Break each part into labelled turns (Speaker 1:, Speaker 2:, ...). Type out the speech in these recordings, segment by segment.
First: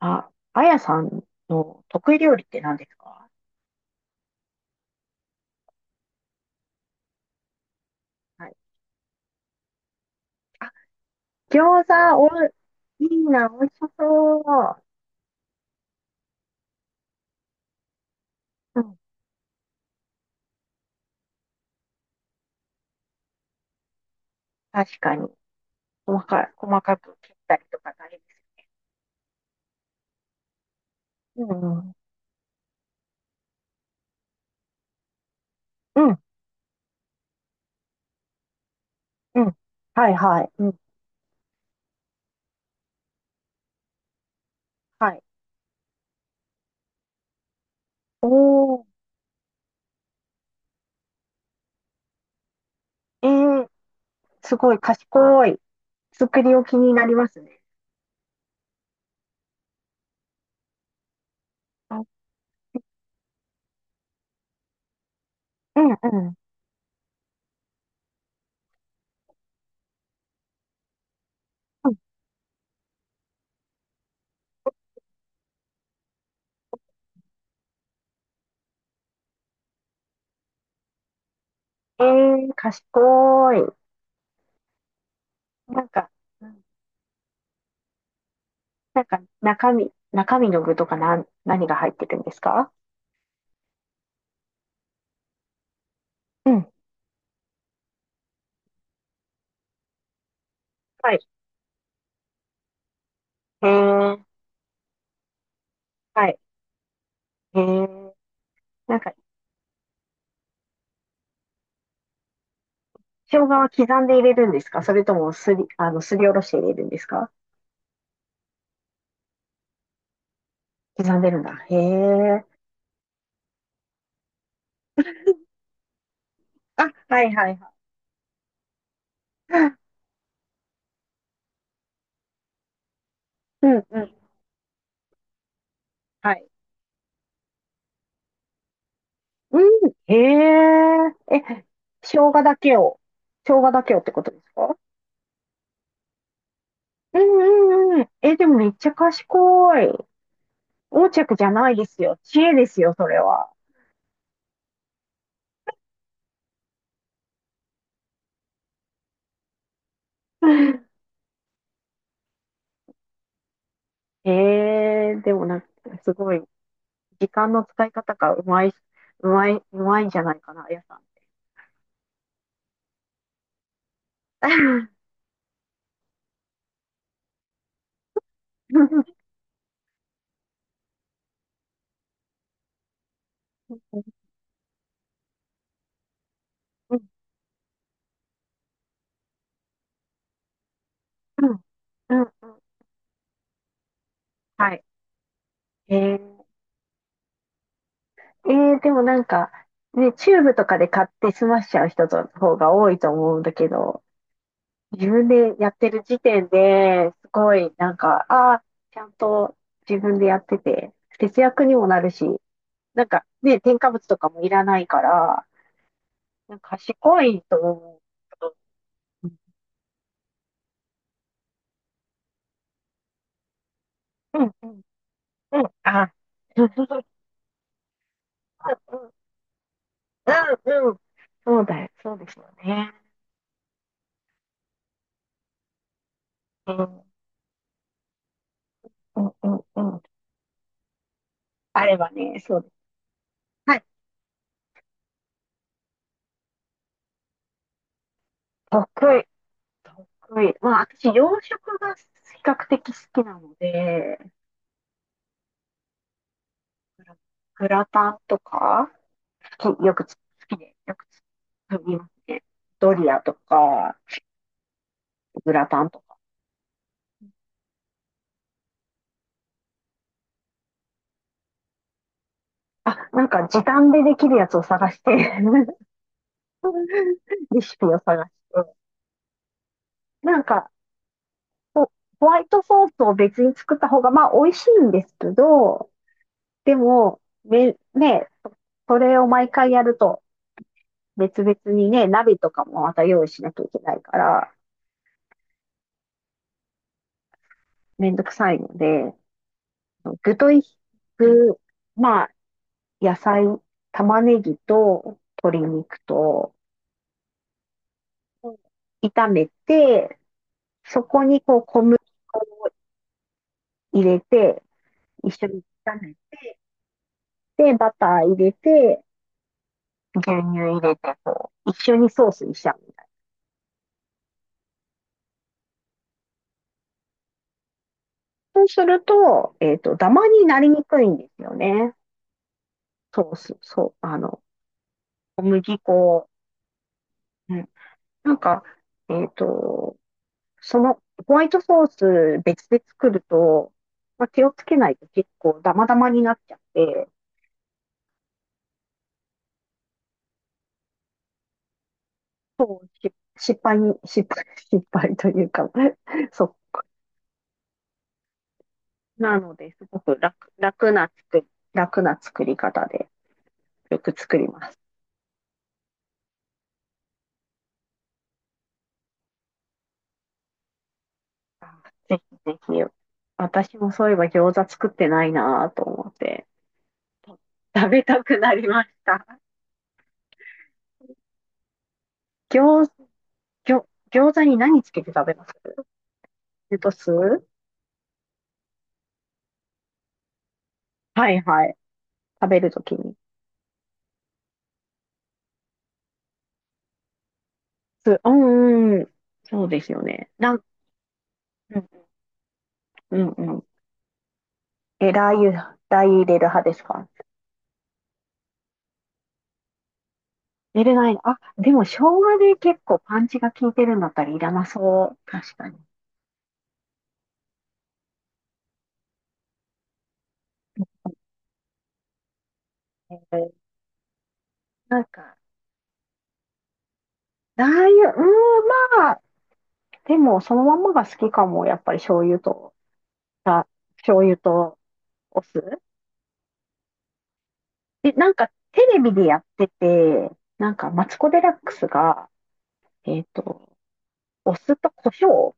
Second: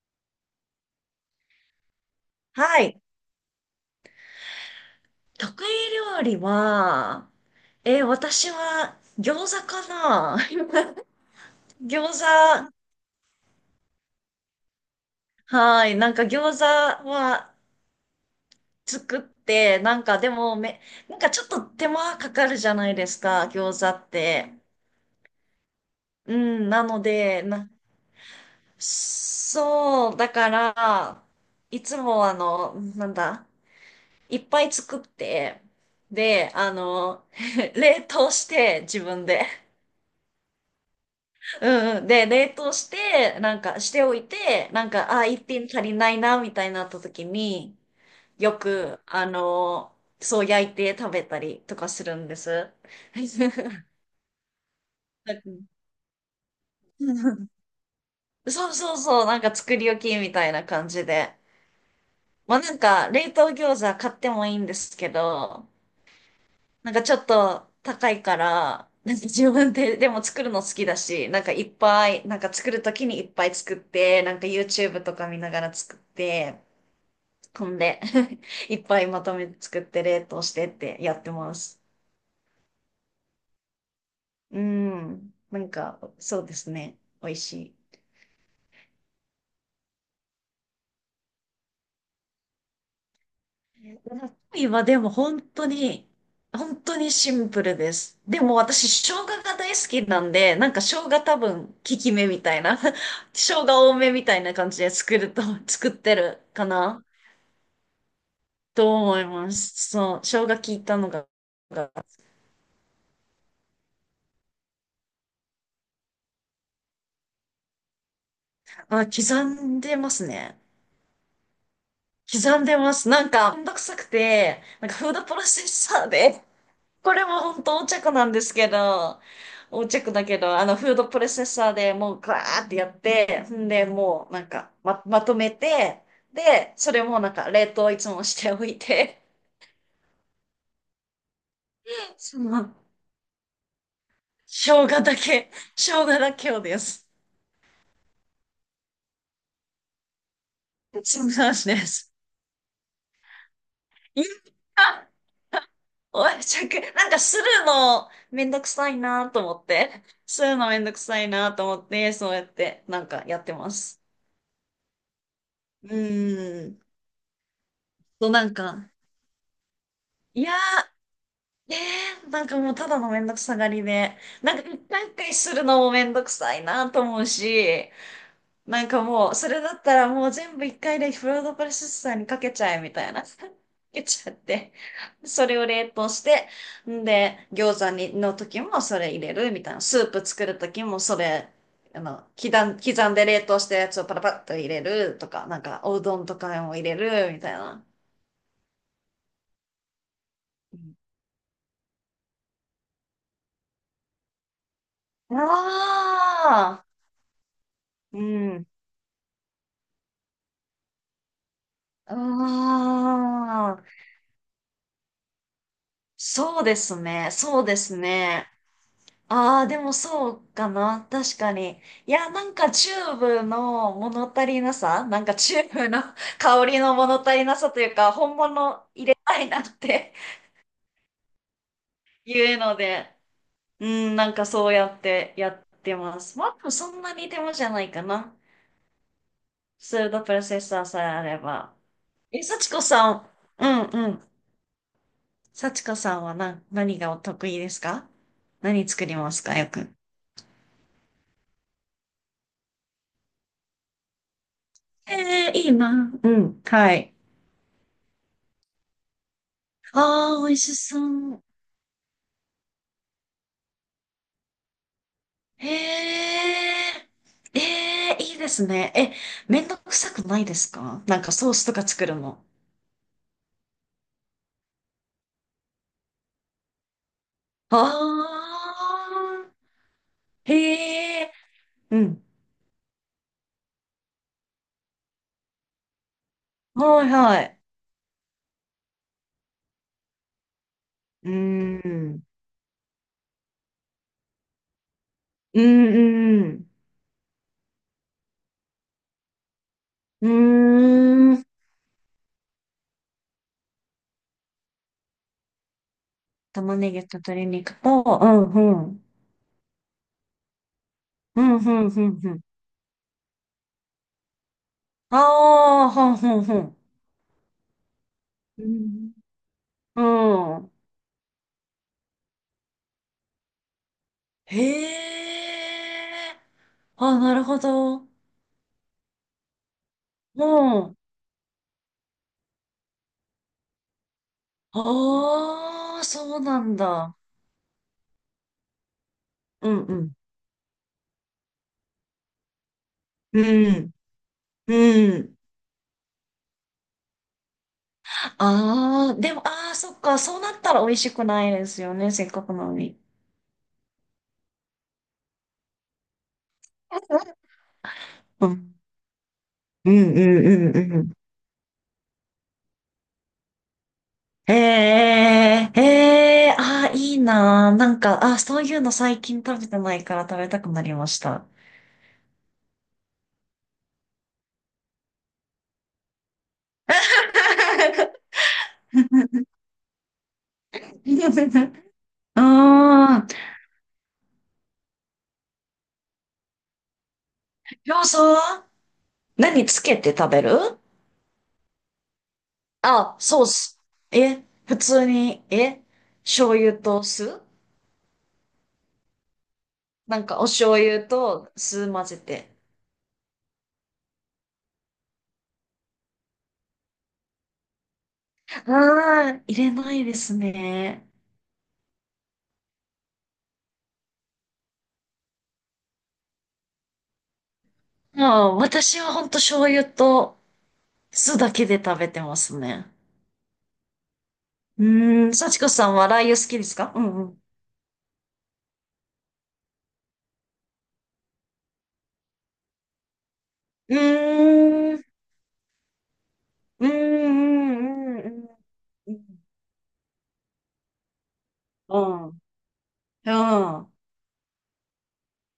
Speaker 1: あ、あやさんの得意料理って何
Speaker 2: は
Speaker 1: です
Speaker 2: い。
Speaker 1: か？
Speaker 2: 得意料理は、
Speaker 1: は
Speaker 2: 私
Speaker 1: い。
Speaker 2: は餃子かな
Speaker 1: あ、餃
Speaker 2: 餃
Speaker 1: 子、
Speaker 2: 子、
Speaker 1: いいな、美味しそ
Speaker 2: はい。なんか餃子は
Speaker 1: う。うん、
Speaker 2: 作って、なんかでもめ、なんかちょっと手間かかるじゃないですか、餃子って。
Speaker 1: 確かに。
Speaker 2: うん、
Speaker 1: 細
Speaker 2: な
Speaker 1: か
Speaker 2: の
Speaker 1: く切っ
Speaker 2: で、
Speaker 1: たりとか大変です
Speaker 2: そう、だから、い
Speaker 1: よ。
Speaker 2: つもあの、なんだ、いっぱい作って、
Speaker 1: うんうん、うん、
Speaker 2: で、冷凍して自分
Speaker 1: う
Speaker 2: で。
Speaker 1: ん。はいはい。うん、
Speaker 2: うんうん。で、冷凍して、なんかしておいて、なんか、
Speaker 1: はい。
Speaker 2: あ、一品足りないな、みたいになった時に、
Speaker 1: お
Speaker 2: よ
Speaker 1: ー、
Speaker 2: く、そう焼いて食べたりとかするんです。
Speaker 1: えー、すごい賢い。作り置きになりますね。
Speaker 2: そうそうそう、なんか作り置きみたいな感じで。
Speaker 1: あ。
Speaker 2: まあなんか、冷凍餃子買ってもいいんですけど、
Speaker 1: うんうん。
Speaker 2: なんかちょっと高いから、なんか自分で、でも作るの好きだし、なんかいっ
Speaker 1: うん。
Speaker 2: ぱい、なんか作るときにいっぱい作って、なんか YouTube とか見ながら作って、飛んで いっぱいまとめて作って冷凍してってやってます。
Speaker 1: えー、賢い。
Speaker 2: うん。なん
Speaker 1: なん
Speaker 2: か、
Speaker 1: か、
Speaker 2: そ
Speaker 1: う
Speaker 2: うで
Speaker 1: ん。
Speaker 2: すね。美味しい。
Speaker 1: なんか中身の具とか何が入ってるんですか？
Speaker 2: 今はでも本当に、
Speaker 1: うん。
Speaker 2: 本当にシンプルです。でも私、生姜が大好きなんで、なんか生
Speaker 1: は
Speaker 2: 姜
Speaker 1: い。
Speaker 2: 多分、効き目みたいな、生
Speaker 1: へ
Speaker 2: 姜多め
Speaker 1: え、
Speaker 2: みたいな感じで作ると、作って
Speaker 1: はい。
Speaker 2: るかな
Speaker 1: へえ、
Speaker 2: と
Speaker 1: なんか、
Speaker 2: 思います。そう、生姜効いたのが、が
Speaker 1: 生姜は刻んで入れるんですか？それともすりおろして入れるんですか？
Speaker 2: あ、刻んでますね。
Speaker 1: 刻んでるんだ。へえ。
Speaker 2: 刻んでます。なんか、めんどくさくて、なんかフードプロセッサーで、
Speaker 1: あ、
Speaker 2: こ
Speaker 1: は
Speaker 2: れ
Speaker 1: い
Speaker 2: も
Speaker 1: はい
Speaker 2: 本
Speaker 1: は
Speaker 2: 当横着なんですけど、
Speaker 1: い。
Speaker 2: 横着だけど、フードプロセッサーでもうガーってやって、
Speaker 1: う
Speaker 2: ん
Speaker 1: ん
Speaker 2: で、
Speaker 1: うん。
Speaker 2: もうなんか、まとめて、
Speaker 1: はい。
Speaker 2: で、それもなんか、冷凍いつもしておいて、
Speaker 1: うん。へえ。え、生姜
Speaker 2: そ
Speaker 1: だ
Speaker 2: の、
Speaker 1: けを、生姜だけをってことですか？
Speaker 2: 生姜だけ、生姜だけをです。
Speaker 1: うんうんうん。え、でもめっちゃ賢い。横
Speaker 2: そう
Speaker 1: 着じゃ
Speaker 2: なん
Speaker 1: ない
Speaker 2: で
Speaker 1: です
Speaker 2: す。
Speaker 1: よ。知恵ですよ、それは。
Speaker 2: いやおい、しゃく、なんかするのめんどくさいなと思って、するのめんどく さいなと思って、そうやってなんかやってます。
Speaker 1: へー、でもなんか、
Speaker 2: う
Speaker 1: すごい。
Speaker 2: ーん。
Speaker 1: 時間の使い方
Speaker 2: と
Speaker 1: がう
Speaker 2: なん
Speaker 1: まい、
Speaker 2: か、
Speaker 1: うまい、うまいんじゃない
Speaker 2: い
Speaker 1: か
Speaker 2: や
Speaker 1: な、あやさんって。
Speaker 2: ー、なんかもうただのめんどくさがりで、なんか一回一回するのもめんどくさいなと思うし、なん
Speaker 1: う
Speaker 2: か
Speaker 1: ん
Speaker 2: もう、それだったらもう全部一回でフードプロセッサーにかけちゃえみたいな。かけちゃって。それを冷凍して、
Speaker 1: うん
Speaker 2: んで、餃子にの時もそれ入れるみたいな。スープ作る時もそれ、
Speaker 1: うんうん。
Speaker 2: 刻んで冷凍したやつをパラパッと入
Speaker 1: は
Speaker 2: れ
Speaker 1: い。
Speaker 2: るとか、なんかお
Speaker 1: え
Speaker 2: うどんと
Speaker 1: ー、
Speaker 2: かも入れるみたいな。
Speaker 1: でもなんか、ね、チューブと
Speaker 2: う
Speaker 1: かで
Speaker 2: ん
Speaker 1: 買って済ましちゃう人の方が多いと思うんだけど、自分
Speaker 2: あ
Speaker 1: でやってる時点
Speaker 2: あ、
Speaker 1: で、すごい、なん
Speaker 2: う
Speaker 1: か、ああ、
Speaker 2: ん。
Speaker 1: ちゃんと自分でやってて、節約にもなる
Speaker 2: あ
Speaker 1: し、なんかね、添加
Speaker 2: あ、
Speaker 1: 物とかもいらないから、なん
Speaker 2: そう
Speaker 1: か
Speaker 2: です
Speaker 1: 賢
Speaker 2: ね。
Speaker 1: いと
Speaker 2: そうです
Speaker 1: 思
Speaker 2: ね。
Speaker 1: う。
Speaker 2: ああ、でもそうかな。確かに。いや、なんかチューブの物
Speaker 1: う
Speaker 2: 足
Speaker 1: ん
Speaker 2: り
Speaker 1: う
Speaker 2: な
Speaker 1: ん
Speaker 2: さ、なんかチ
Speaker 1: う
Speaker 2: ュ
Speaker 1: ん、
Speaker 2: ーブの
Speaker 1: あ、
Speaker 2: 香
Speaker 1: うん、
Speaker 2: りの物足りなさというか、本物入れたいなって
Speaker 1: うん、うん、そうだよ、そう ですよ
Speaker 2: いうの
Speaker 1: ね。
Speaker 2: で、うん、なんかそうやってやってます。まあ、でも
Speaker 1: う
Speaker 2: そん
Speaker 1: ん、
Speaker 2: なに手間じゃないかな。
Speaker 1: うん、うん、う
Speaker 2: ス
Speaker 1: ん。
Speaker 2: ードプロセッサーさえあれば。
Speaker 1: あればね、
Speaker 2: え、
Speaker 1: そうで
Speaker 2: 幸
Speaker 1: す。
Speaker 2: 子さん、う
Speaker 1: は
Speaker 2: ん
Speaker 1: い、
Speaker 2: うん。幸子さんは何がお得意ですか？何作り
Speaker 1: 得意、
Speaker 2: ますかよく。
Speaker 1: 得意。まあ、私、洋食が比較的好きなので、
Speaker 2: ええいいな。うん、は
Speaker 1: グ
Speaker 2: い。
Speaker 1: ラグラタンとか、好
Speaker 2: ああ、美
Speaker 1: き
Speaker 2: 味
Speaker 1: で、
Speaker 2: し
Speaker 1: よ
Speaker 2: そ
Speaker 1: く
Speaker 2: う。
Speaker 1: 作りますね。ドリアとか、グラ
Speaker 2: へ
Speaker 1: タンとか。
Speaker 2: え、ええ、いいですね。え、めんどくさくないですか？なんかソースとか作るの。
Speaker 1: あ、なんか時短でできるやつを探して、 レシピを探して。
Speaker 2: ああ、
Speaker 1: なんか、
Speaker 2: へえ、うん。
Speaker 1: ホワイトソースを別に作った方が、まあ、美味しいんですけど、で
Speaker 2: はい
Speaker 1: も、
Speaker 2: はい。
Speaker 1: ね、それを毎回やると、
Speaker 2: うー
Speaker 1: 別々にね、
Speaker 2: ん。
Speaker 1: 鍋とかもまた用意しなきゃいけないから、
Speaker 2: うん、うん。
Speaker 1: めんどくさいので、
Speaker 2: う
Speaker 1: 具とい、
Speaker 2: ーん。
Speaker 1: 具、まあ、野菜、玉ねぎと鶏肉と
Speaker 2: 玉ねぎと鶏肉と、うん、うん。
Speaker 1: 炒めて、そこに
Speaker 2: うん、う
Speaker 1: こう小
Speaker 2: ん、
Speaker 1: 麦
Speaker 2: うん、う
Speaker 1: 粉
Speaker 2: ん。
Speaker 1: を入れて、
Speaker 2: あ
Speaker 1: 一緒に
Speaker 2: あ、
Speaker 1: 炒
Speaker 2: ほ
Speaker 1: め
Speaker 2: ん、ほん、ほ
Speaker 1: て、
Speaker 2: ん。
Speaker 1: で、バター入れ
Speaker 2: う
Speaker 1: て、
Speaker 2: ん。う
Speaker 1: 牛乳
Speaker 2: ん。
Speaker 1: 入れて、こう、一緒にソースにしちゃうみたいな。
Speaker 2: へえ。あ、なるほど。
Speaker 1: そうすると、ダマ
Speaker 2: う
Speaker 1: になりに
Speaker 2: ん。
Speaker 1: くいんですよね。ソース、そう、小麦
Speaker 2: ああ、
Speaker 1: 粉。
Speaker 2: そうなんだ。
Speaker 1: うん。なんか、えっ
Speaker 2: うんう
Speaker 1: と、
Speaker 2: ん。
Speaker 1: その、ホワイトソース別で作る
Speaker 2: う
Speaker 1: と、
Speaker 2: ん、
Speaker 1: まあ、気をつけないと
Speaker 2: う
Speaker 1: 結
Speaker 2: ん。
Speaker 1: 構ダマダマになっちゃって、
Speaker 2: ああ、でも、ああ、そっか、そうなったら美味しくないですよね、せっかくなの
Speaker 1: そう、
Speaker 2: に。
Speaker 1: し失敗に、失敗、失敗というか、 そ
Speaker 2: うん、
Speaker 1: う。なので、す
Speaker 2: うん、
Speaker 1: ごく
Speaker 2: うん、うんうん。
Speaker 1: 楽な作り方で、よく作り
Speaker 2: え
Speaker 1: ます。
Speaker 2: え、ええ、ああ、いいなー。なんか、ああ、そういうの最近食べてないから食べたくなりました。
Speaker 1: あ、ぜひぜひ。私もそういえば餃子作ってないなぁと思って、と食べ たくなりまし
Speaker 2: う
Speaker 1: た。
Speaker 2: ーん。り
Speaker 1: 餃、餃、餃子に何つけて食べます？レタス。
Speaker 2: ょうは何つけて食べる？
Speaker 1: はいはい。食べるときに。
Speaker 2: あ、ソース。え、普通に、え、醤油と酢
Speaker 1: うんうん。そうですよ
Speaker 2: なん
Speaker 1: ね。
Speaker 2: かお醤油と
Speaker 1: う
Speaker 2: 酢混
Speaker 1: ん
Speaker 2: ぜて。
Speaker 1: うんうん。え、ラー油入れる派ですか？
Speaker 2: ああ、入れないです
Speaker 1: 入れ
Speaker 2: ね。
Speaker 1: ない。あ、でも生姜で結構パンチが効いてるんだったらいらなそう。確かに。
Speaker 2: もう私はほんと醤油と酢だけで食べてますね。
Speaker 1: えー
Speaker 2: う
Speaker 1: なん
Speaker 2: ーん、
Speaker 1: か、
Speaker 2: 幸子さんはラー油好きですか？うんうん。
Speaker 1: ラー油、うーん、までも、そのまんまが好きかも。やっぱりあ、
Speaker 2: う
Speaker 1: 醤油と
Speaker 2: ーん、
Speaker 1: お酢。
Speaker 2: うー
Speaker 1: で、
Speaker 2: ん、うん、
Speaker 1: な
Speaker 2: う
Speaker 1: んか
Speaker 2: ん、
Speaker 1: テレビ
Speaker 2: うん。
Speaker 1: でやってて、なんかマツコ・デラックス
Speaker 2: う
Speaker 1: が、
Speaker 2: ん。
Speaker 1: えっと、
Speaker 2: うん。
Speaker 1: お酢と胡椒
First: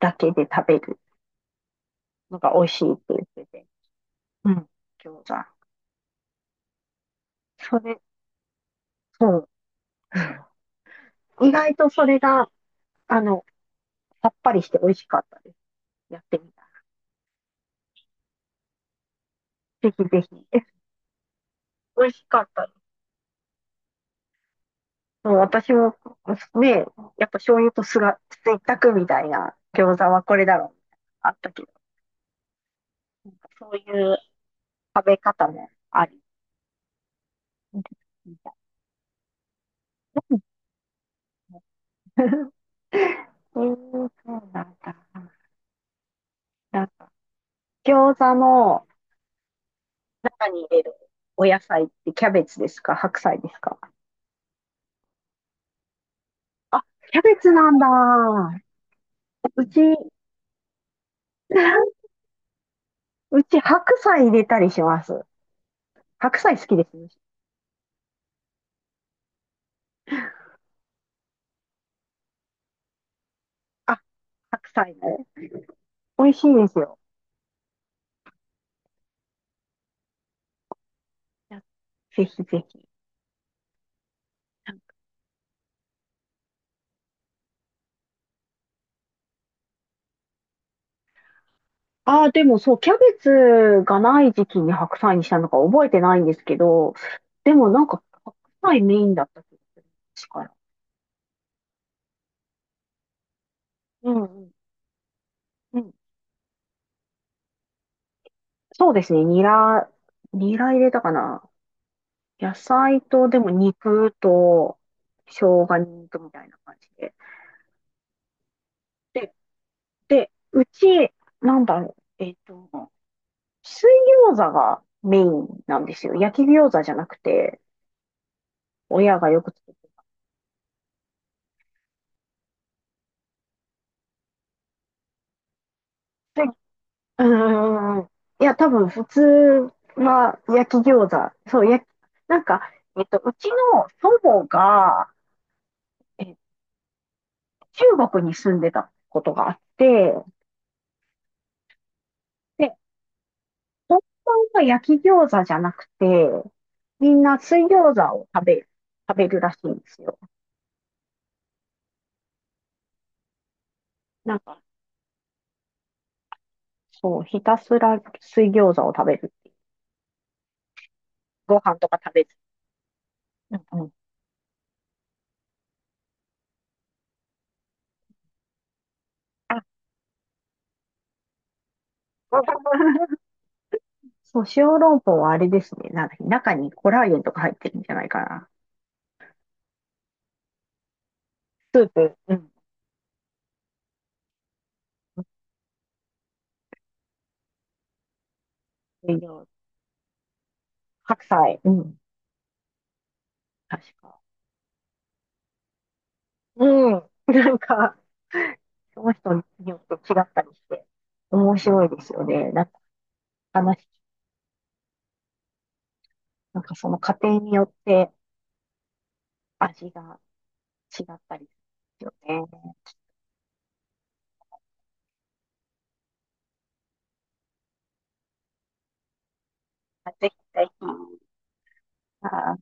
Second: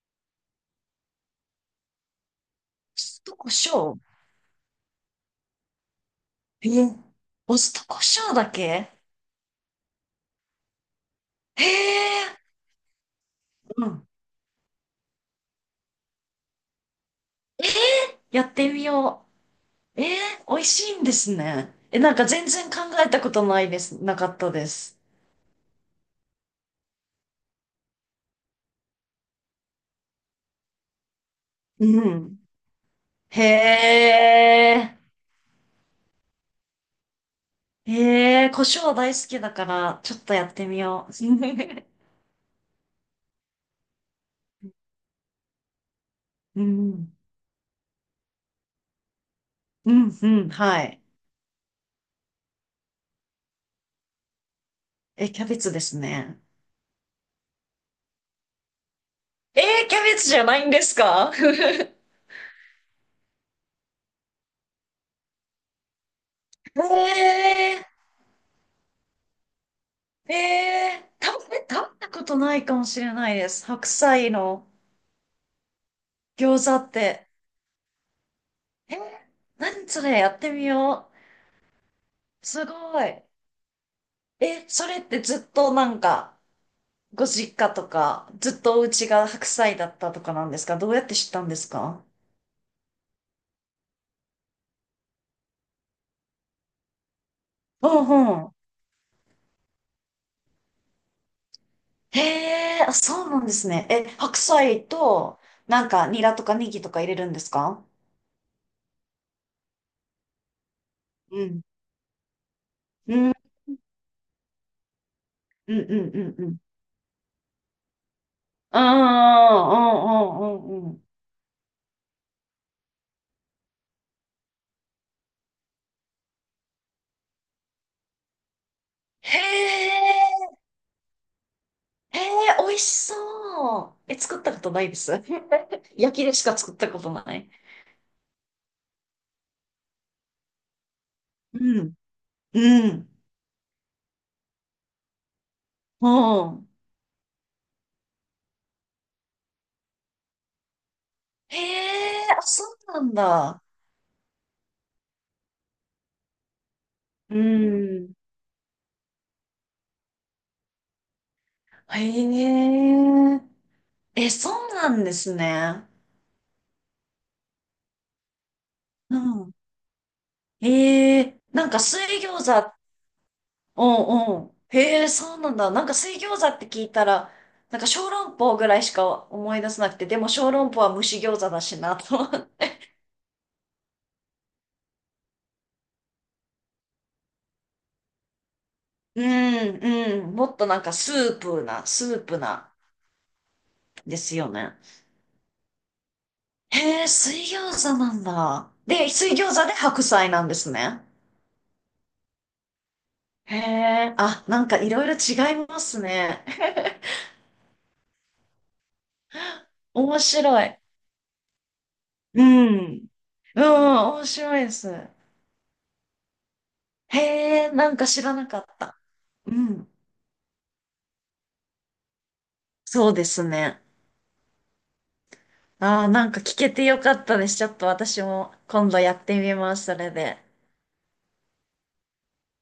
Speaker 1: だけで食べるのが美味しいっ
Speaker 2: お
Speaker 1: て言
Speaker 2: 酢
Speaker 1: っ
Speaker 2: と
Speaker 1: て
Speaker 2: 胡
Speaker 1: て。
Speaker 2: 椒。
Speaker 1: うん、餃子。
Speaker 2: え、お酢
Speaker 1: そ
Speaker 2: と胡
Speaker 1: れ、
Speaker 2: 椒だけ？
Speaker 1: そう。意
Speaker 2: へ
Speaker 1: 外とそれ
Speaker 2: え。
Speaker 1: が、あの、
Speaker 2: うん。
Speaker 1: さっぱりして美味しかったです。やってみた。
Speaker 2: やってみよ
Speaker 1: ぜ
Speaker 2: う。
Speaker 1: ひ
Speaker 2: え
Speaker 1: ぜひ。
Speaker 2: ー、
Speaker 1: え、
Speaker 2: 美味しいんですね。え、
Speaker 1: 美
Speaker 2: なん
Speaker 1: 味
Speaker 2: か
Speaker 1: しか
Speaker 2: 全
Speaker 1: っ
Speaker 2: 然
Speaker 1: た。
Speaker 2: 考えたことないです。なかったです。
Speaker 1: もう私も、ね、やっぱ醤油と酢が、ついたくみたいな餃子はこれだろう。あったけど、
Speaker 2: うん。
Speaker 1: なん
Speaker 2: へ
Speaker 1: かそういう
Speaker 2: え。
Speaker 1: 食べ方もあり。み
Speaker 2: へ
Speaker 1: た
Speaker 2: え、
Speaker 1: い
Speaker 2: 胡椒大好きだから、ちょっと
Speaker 1: な。
Speaker 2: やってみよう。
Speaker 1: えー、そうなんだ。
Speaker 2: う
Speaker 1: な
Speaker 2: ん。
Speaker 1: 餃子の
Speaker 2: うん、う
Speaker 1: 中
Speaker 2: ん、
Speaker 1: に入れ
Speaker 2: は
Speaker 1: る
Speaker 2: い。
Speaker 1: お野菜ってキャベツですか？白菜ですか？
Speaker 2: え、キャベツですね。
Speaker 1: あ、キャベツなんだ。
Speaker 2: え
Speaker 1: うち、
Speaker 2: ー、キャベツじゃないんですか？
Speaker 1: うち白菜入れたりします。白菜好きです。
Speaker 2: えー、えー、食べたことないかもしれないです。白
Speaker 1: あ、
Speaker 2: 菜の
Speaker 1: 白菜ね。美味しい
Speaker 2: 餃
Speaker 1: で
Speaker 2: 子
Speaker 1: す
Speaker 2: っ
Speaker 1: よ。
Speaker 2: て。えー、何それやってみよう。
Speaker 1: ぜひぜ
Speaker 2: す
Speaker 1: ひ。
Speaker 2: ごい。え、それってずっとなんか、ご実家とか、ずっとお家が白菜だったとかなんですか？どうやって知ったんですか？
Speaker 1: ああ、でもそう、キャベツがない時期に白菜にしたのか覚えてないんですけど、でもなん
Speaker 2: う
Speaker 1: か
Speaker 2: ん
Speaker 1: 白
Speaker 2: うん。
Speaker 1: 菜メインだった気がする。確か。
Speaker 2: へえ、あ、そうなんですね。え、
Speaker 1: うん
Speaker 2: 白
Speaker 1: うん。
Speaker 2: 菜と、
Speaker 1: う
Speaker 2: なん
Speaker 1: ん。
Speaker 2: か、ニラとかネギとか入れるんですか？
Speaker 1: そうですね、ニラ入れたかな。
Speaker 2: うん。
Speaker 1: 野菜
Speaker 2: うん、
Speaker 1: と、
Speaker 2: うん、
Speaker 1: でも肉と、生
Speaker 2: う
Speaker 1: 姜
Speaker 2: ん、う
Speaker 1: 肉とみ
Speaker 2: ん、
Speaker 1: た
Speaker 2: う
Speaker 1: いな
Speaker 2: ん。
Speaker 1: 感じで。で、
Speaker 2: うん、う
Speaker 1: う
Speaker 2: ん、うん、うんうん。
Speaker 1: ち、なんだろう、水餃子がメインなんですよ。焼き餃子じゃなくて、親が
Speaker 2: へ
Speaker 1: よく作って
Speaker 2: え、へえ、美味しそう。え、作ったことないです。焼きでし
Speaker 1: る。
Speaker 2: か作ったことな
Speaker 1: う
Speaker 2: い。
Speaker 1: んん。いや、多分普通は焼き餃子。そう、
Speaker 2: うん、
Speaker 1: なんか、
Speaker 2: うん、
Speaker 1: うちの祖母が、
Speaker 2: う
Speaker 1: え、
Speaker 2: ん。
Speaker 1: 中国に住んでたことがあって、
Speaker 2: へえ、あ、そ
Speaker 1: で、
Speaker 2: うなんだ。
Speaker 1: 本当は焼き餃子じゃなくて、みん
Speaker 2: う
Speaker 1: な水餃子
Speaker 2: ん。
Speaker 1: を食べる、食べるらしいんですよ。
Speaker 2: へえ、え、
Speaker 1: なん
Speaker 2: そ
Speaker 1: か、
Speaker 2: うなんですね。
Speaker 1: そう、ひたすら水餃子を食べ
Speaker 2: う
Speaker 1: る。
Speaker 2: ん。ええ、
Speaker 1: ご
Speaker 2: なん
Speaker 1: 飯
Speaker 2: か
Speaker 1: とか
Speaker 2: 水
Speaker 1: 食べず。
Speaker 2: 餃子、
Speaker 1: うんう
Speaker 2: う
Speaker 1: ん。
Speaker 2: んうん。へえ、そうなんだ。なんか水餃子って聞いたら、なんか小籠包ぐらいしか思
Speaker 1: あ、
Speaker 2: い出せなくて、でも小籠包は蒸し餃子だしなと思って。
Speaker 1: そう、小籠包はあれですね。なんだっけ、中にコラーゲンとか入ってるんじゃないかな。
Speaker 2: うんうん。もっとなんかスープ
Speaker 1: ス
Speaker 2: な、
Speaker 1: ー
Speaker 2: ス
Speaker 1: プ。
Speaker 2: ー
Speaker 1: う
Speaker 2: プ
Speaker 1: ん。
Speaker 2: な、ですよね。へえ、水餃子なんだ。で、
Speaker 1: 栄
Speaker 2: 水
Speaker 1: 養、
Speaker 2: 餃子で白菜なんですね。
Speaker 1: 白菜、うん、
Speaker 2: へ
Speaker 1: 確
Speaker 2: え、
Speaker 1: か。
Speaker 2: あ、なんかいろいろ違いますね。
Speaker 1: う ん、なんか、その人によって違
Speaker 2: 面
Speaker 1: った
Speaker 2: 白
Speaker 1: りし
Speaker 2: い。
Speaker 1: て、面白いですよ
Speaker 2: う
Speaker 1: ね。なんか、
Speaker 2: ん。うん、
Speaker 1: 話、
Speaker 2: 面白いです。
Speaker 1: なんかその家
Speaker 2: へ
Speaker 1: 庭によっ
Speaker 2: え、なんか
Speaker 1: て
Speaker 2: 知らなかった。う
Speaker 1: 味
Speaker 2: ん。
Speaker 1: が違ったりですよね。
Speaker 2: そうですね。ああ、なんか聞けてよかったです。ちょっと私も今度やってみます、それ
Speaker 1: ぜひ
Speaker 2: で。
Speaker 1: ぜひ。あー